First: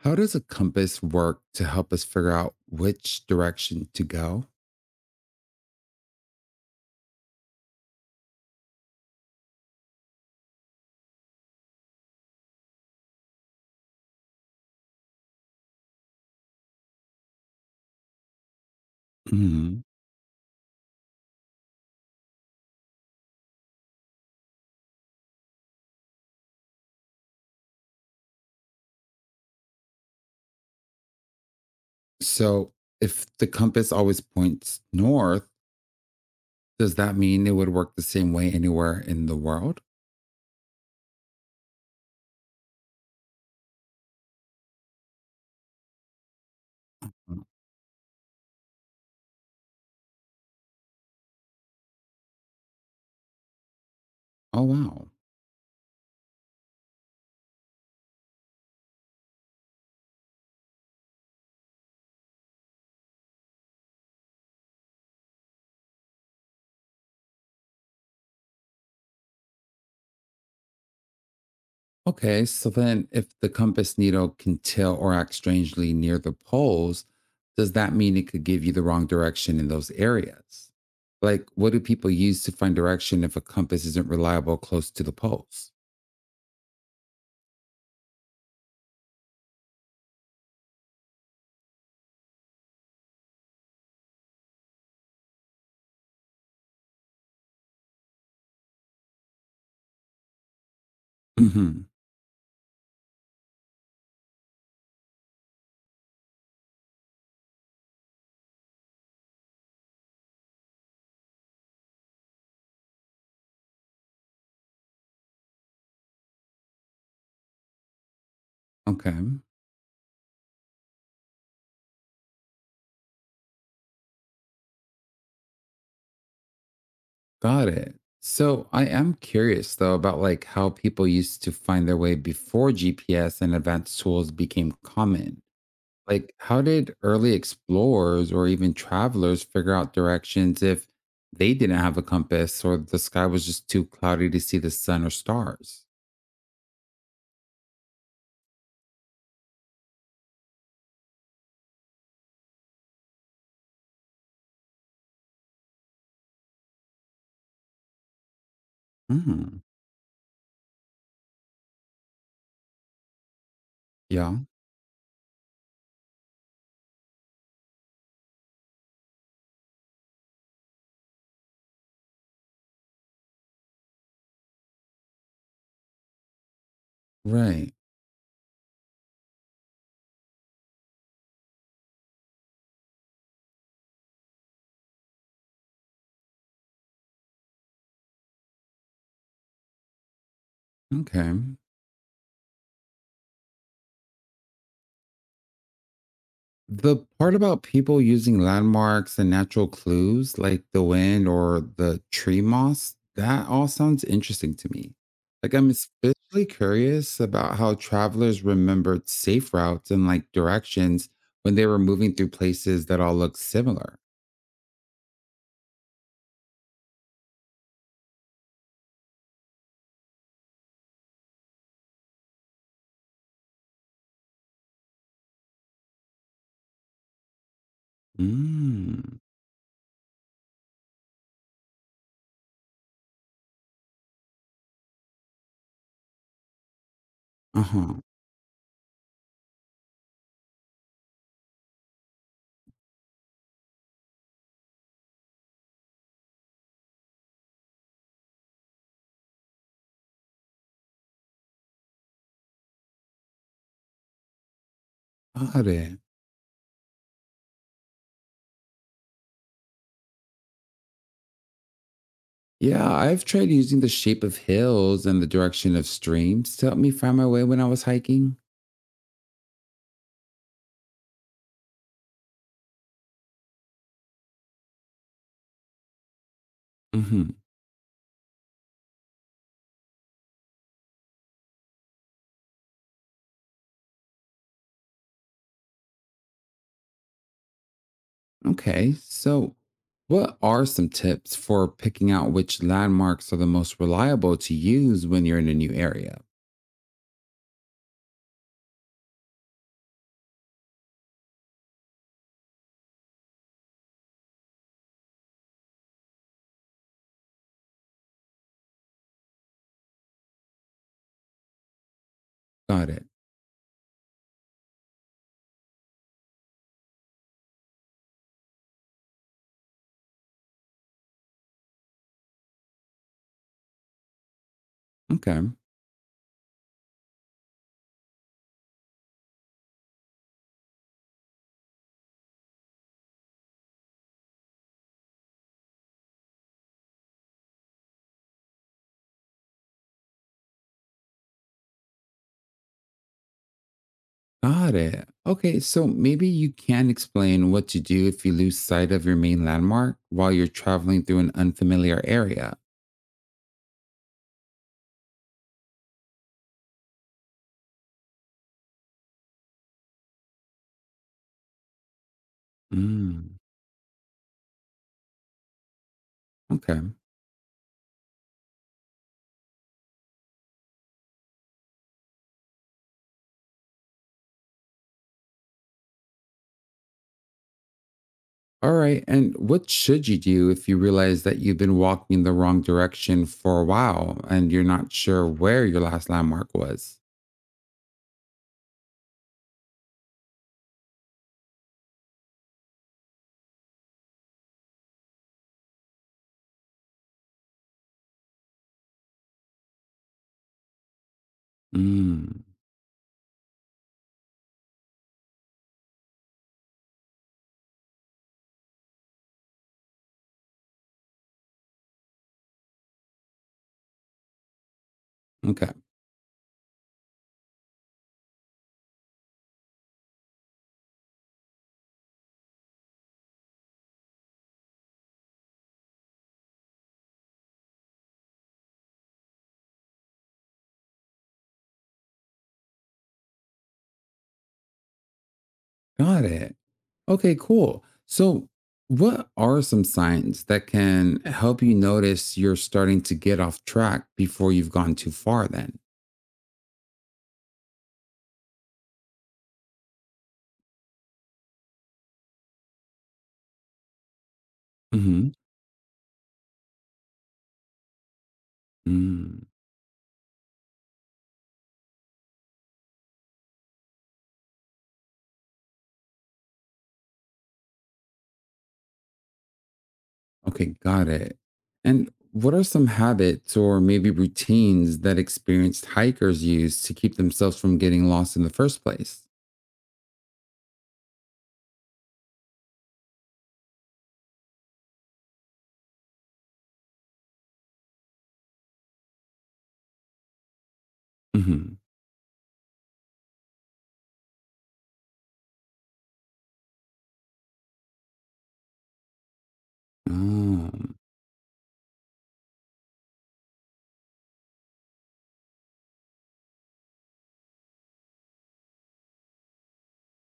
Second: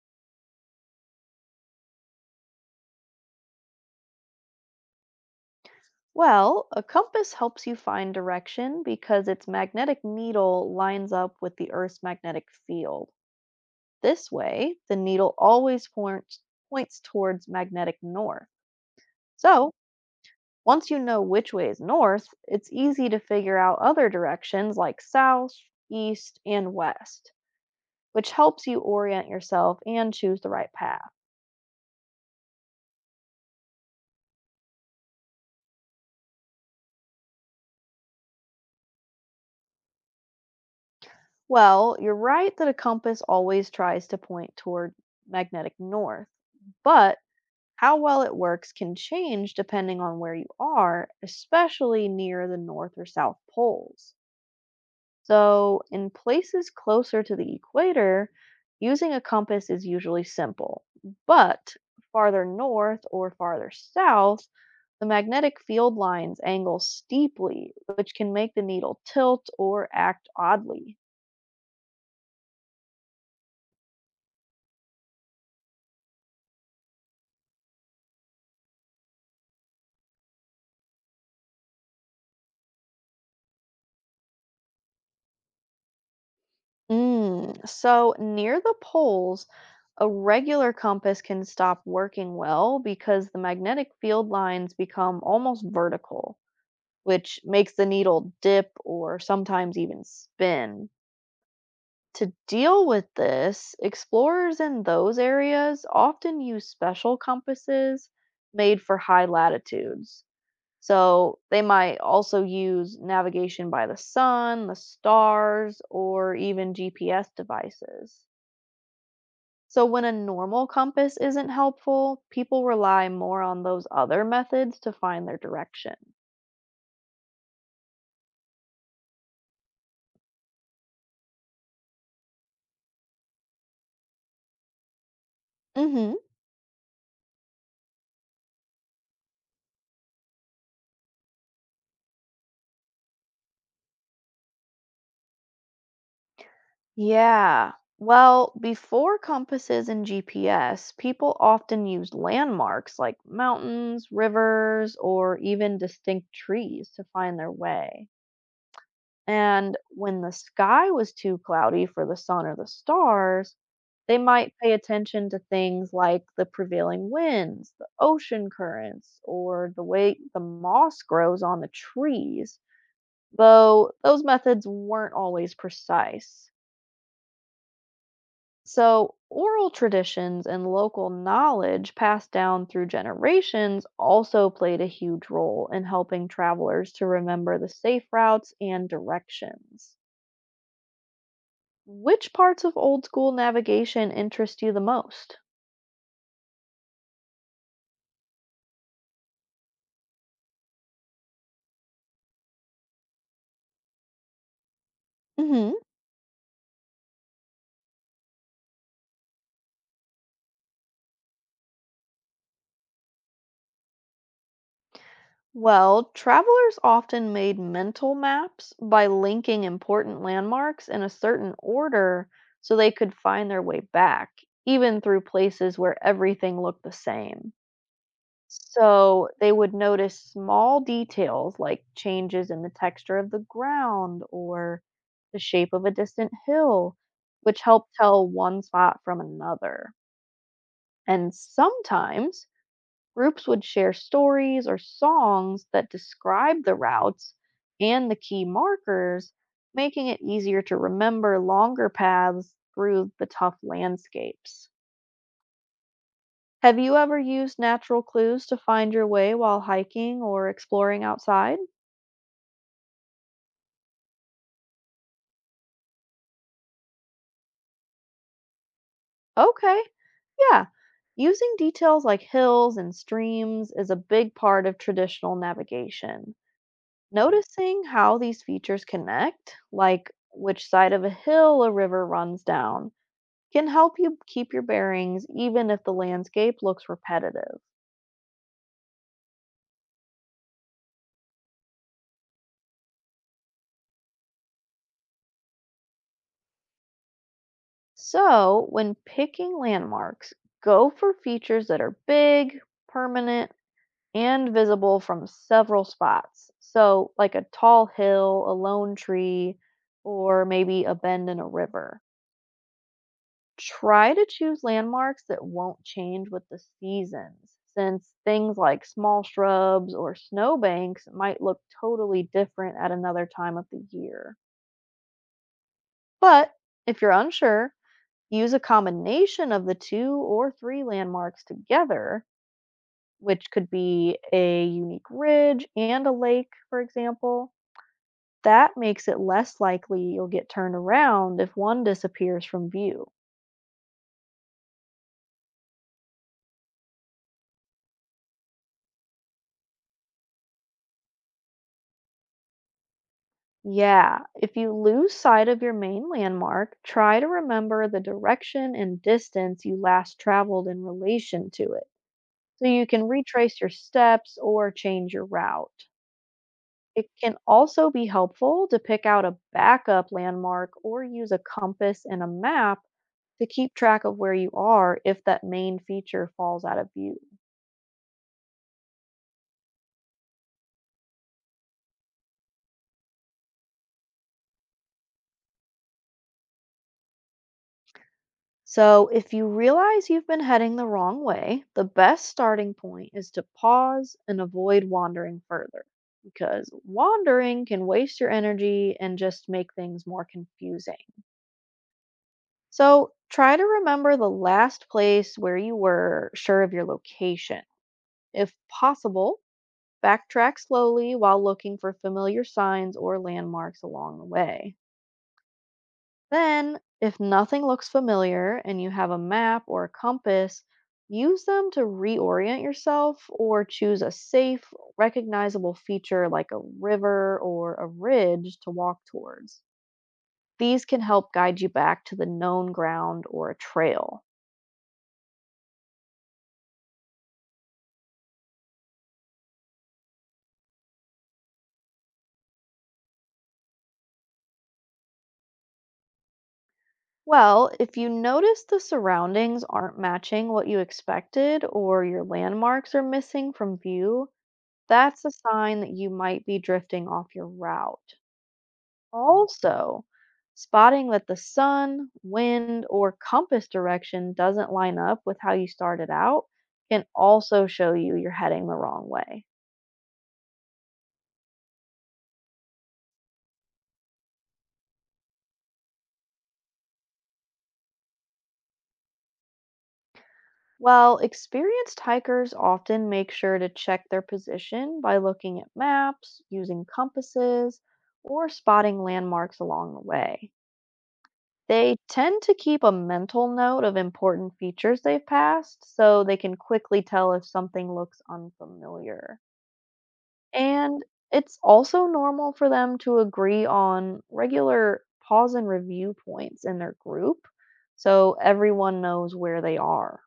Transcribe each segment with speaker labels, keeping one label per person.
Speaker 1: How does a compass work to help us figure out which direction to go?
Speaker 2: Well, a compass helps you find direction because its magnetic needle lines up with the Earth's magnetic field. This way, the needle always points towards magnetic north. So,
Speaker 1: Hmm.
Speaker 2: once you know which way is north, it's easy to figure out other directions like south, east, and west, which helps you orient yourself and choose the right path.
Speaker 1: So, if the compass always points north, does that mean it would work the same way anywhere in the world?
Speaker 2: Well, you're right that a compass always tries to point toward magnetic north, but
Speaker 1: Mm.
Speaker 2: How well it works can change depending on where you are, especially near the North or South poles.
Speaker 1: Oh, wow.
Speaker 2: So, in places closer to the equator, using a compass is usually simple. But farther north or farther south, the magnetic field lines angle steeply, which can make the needle tilt or act oddly.
Speaker 1: Okay, so then if the compass needle can tilt or act strangely near the poles, does that mean it could give you the wrong direction in those areas? Like, what do people use to find direction if a compass isn't reliable close to the poles?
Speaker 2: So, near the poles, a regular compass can stop working well because the magnetic field lines become almost vertical, which makes the needle dip or sometimes even spin.
Speaker 1: Hmm.
Speaker 2: To deal with this, explorers in those areas often use special compasses made for high latitudes. So they might also use navigation by the sun, the stars, or even GPS devices.
Speaker 1: Okay.
Speaker 2: So, when a normal compass isn't helpful, people rely more on those other methods to find their direction.
Speaker 1: Got it. So I am curious though about like how people used to find their way before GPS and advanced tools became common.
Speaker 2: hmm
Speaker 1: Like how did early explorers or even travelers figure out directions if they didn't have a compass or the sky was just too cloudy to see the sun or stars?
Speaker 2: Yeah. Well, before compasses and GPS, people often used landmarks like mountains, rivers, or even distinct trees to find their way.
Speaker 1: Hmm.
Speaker 2: And when the sky was too cloudy for the sun or the stars, they
Speaker 1: Yeah.
Speaker 2: might pay attention to things like the prevailing winds, the ocean currents, or the way the moss grows on the trees, though those methods weren't always precise.
Speaker 1: Right.
Speaker 2: So, oral traditions and local knowledge passed down through generations also played a huge role in helping travelers to remember the safe routes and directions.
Speaker 1: Okay.
Speaker 2: Which parts of old school navigation interest you the most?
Speaker 1: The part about people using landmarks and natural clues like the wind or the tree moss, that all sounds interesting to me. Like, I'm
Speaker 2: hmm
Speaker 1: especially curious about how travelers remembered safe routes and like directions when they were moving through places that all look similar.
Speaker 2: Well, travelers often made mental maps by linking important landmarks in a certain order so they could find their way back, even through places where everything looked the same.
Speaker 1: Mm.
Speaker 2: So they would notice small details like changes in the texture of the ground or the shape of a distant hill, which
Speaker 1: Uh
Speaker 2: helped
Speaker 1: huh.
Speaker 2: tell one spot from another. And sometimes groups would share stories or songs that describe the routes and the key markers, making it easier to remember longer paths through the tough landscapes.
Speaker 1: Got it.
Speaker 2: Have you ever used natural clues to find your way while hiking or exploring outside?
Speaker 1: Yeah, I've tried using the shape of hills and the direction of streams to help me find my way when I was hiking.
Speaker 2: Okay, yeah. Using details like hills and streams is a big part of traditional navigation.
Speaker 1: Mm hmm.
Speaker 2: Noticing how these features connect, like which side of a hill a river runs down, can help you keep your bearings even if the landscape looks repetitive.
Speaker 1: Okay, so what are some tips for picking out which landmarks are the most reliable to use when you're in a new area?
Speaker 2: So, when picking landmarks, go for features that are big, permanent, and visible from several spots. So, like a tall hill, a lone tree, or maybe a bend in a river.
Speaker 1: Got it.
Speaker 2: Try to choose landmarks that won't change with the seasons, since things like small shrubs or snowbanks might look totally different at another time of the year.
Speaker 1: Okay,
Speaker 2: But if you're unsure, use a combination of the two or three landmarks together, which could be a unique ridge and a lake, for example. That makes it less likely you'll get turned around if one disappears from view.
Speaker 1: got it. Okay, so maybe you can explain what to do if you lose sight of your main landmark while you're traveling through an unfamiliar area.
Speaker 2: Yeah, if you lose sight of your main landmark, try to remember the direction and distance you last traveled in relation to it so you can
Speaker 1: Mm,
Speaker 2: retrace your steps or change your route.
Speaker 1: okay,
Speaker 2: It can also be helpful to pick out a backup landmark or use a compass and a map to keep track of where you are if that main feature falls out of view.
Speaker 1: all right. And what should you do if you realize that you've been walking in the wrong direction for a while and you're not sure where your last landmark was?
Speaker 2: So, if you realize you've been heading the wrong way, the best starting point is to pause and avoid wandering further because wandering can waste your energy and just make things more confusing.
Speaker 1: Mm,
Speaker 2: So, try to remember the last place where you were sure of your location. If possible, backtrack slowly while looking for familiar signs or landmarks along the way.
Speaker 1: okay,
Speaker 2: Then, if nothing looks familiar and you have a map or a compass, use them to reorient yourself or choose a safe, recognizable feature like a river or a ridge to walk towards. These can help guide you back to the known ground or a trail.
Speaker 1: got it. Okay, cool. So, what are some signs that can help you notice you're starting to get off track before you've gone too far then?
Speaker 2: Well, if you notice the surroundings aren't matching what you expected or your landmarks are missing from view, that's
Speaker 1: Hmm.
Speaker 2: a sign that you might be drifting off your route.
Speaker 1: Mm,
Speaker 2: Also, spotting that the sun, wind, or compass direction doesn't line up with how you started out can also show you you're heading the wrong way.
Speaker 1: okay, got it. And what are some habits or maybe routines that experienced hikers use to keep themselves from getting lost in the first place?
Speaker 2: Well, experienced hikers often make sure to check their position by looking at maps, using compasses, or spotting landmarks along the way.
Speaker 1: Hmm.
Speaker 2: They tend to keep a mental note of important features they've passed so they can quickly tell if something looks unfamiliar.
Speaker 1: Oh.
Speaker 2: And it's also normal for them to agree on regular pause and review points in their group so everyone knows where they are.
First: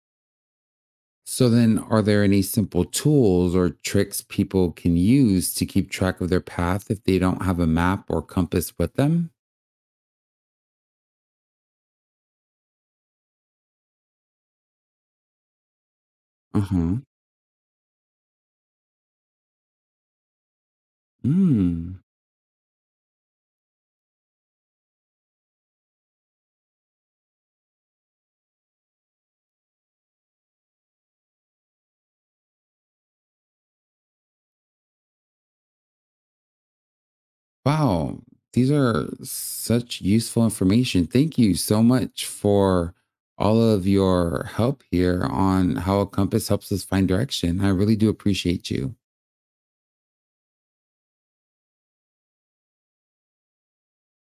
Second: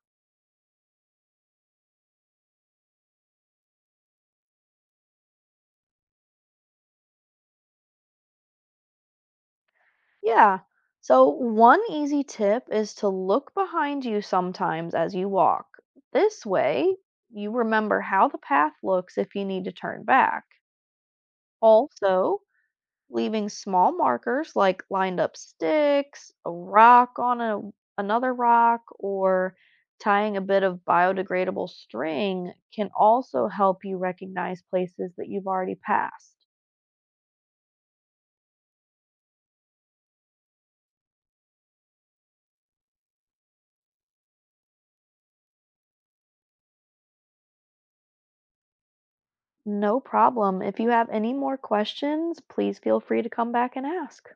Speaker 1: So, then are there any simple tools or tricks people can use to keep track of their path if they don't have a map or compass with them?
Speaker 2: Yeah. So, one easy tip is to look behind you sometimes as you walk. This way,
Speaker 1: Uh-huh.
Speaker 2: you remember how the path looks if you need to turn back.
Speaker 1: Mm.
Speaker 2: Also, leaving small markers like lined up sticks, a rock on a, another rock, or tying a bit of biodegradable string can also help you recognize places that you've already passed.
Speaker 1: Wow. These are such useful information. Thank you so much for all of your help here on how a compass helps us find direction. I really do appreciate you.
Speaker 2: No problem. If you have any more questions, please feel free to come back and ask.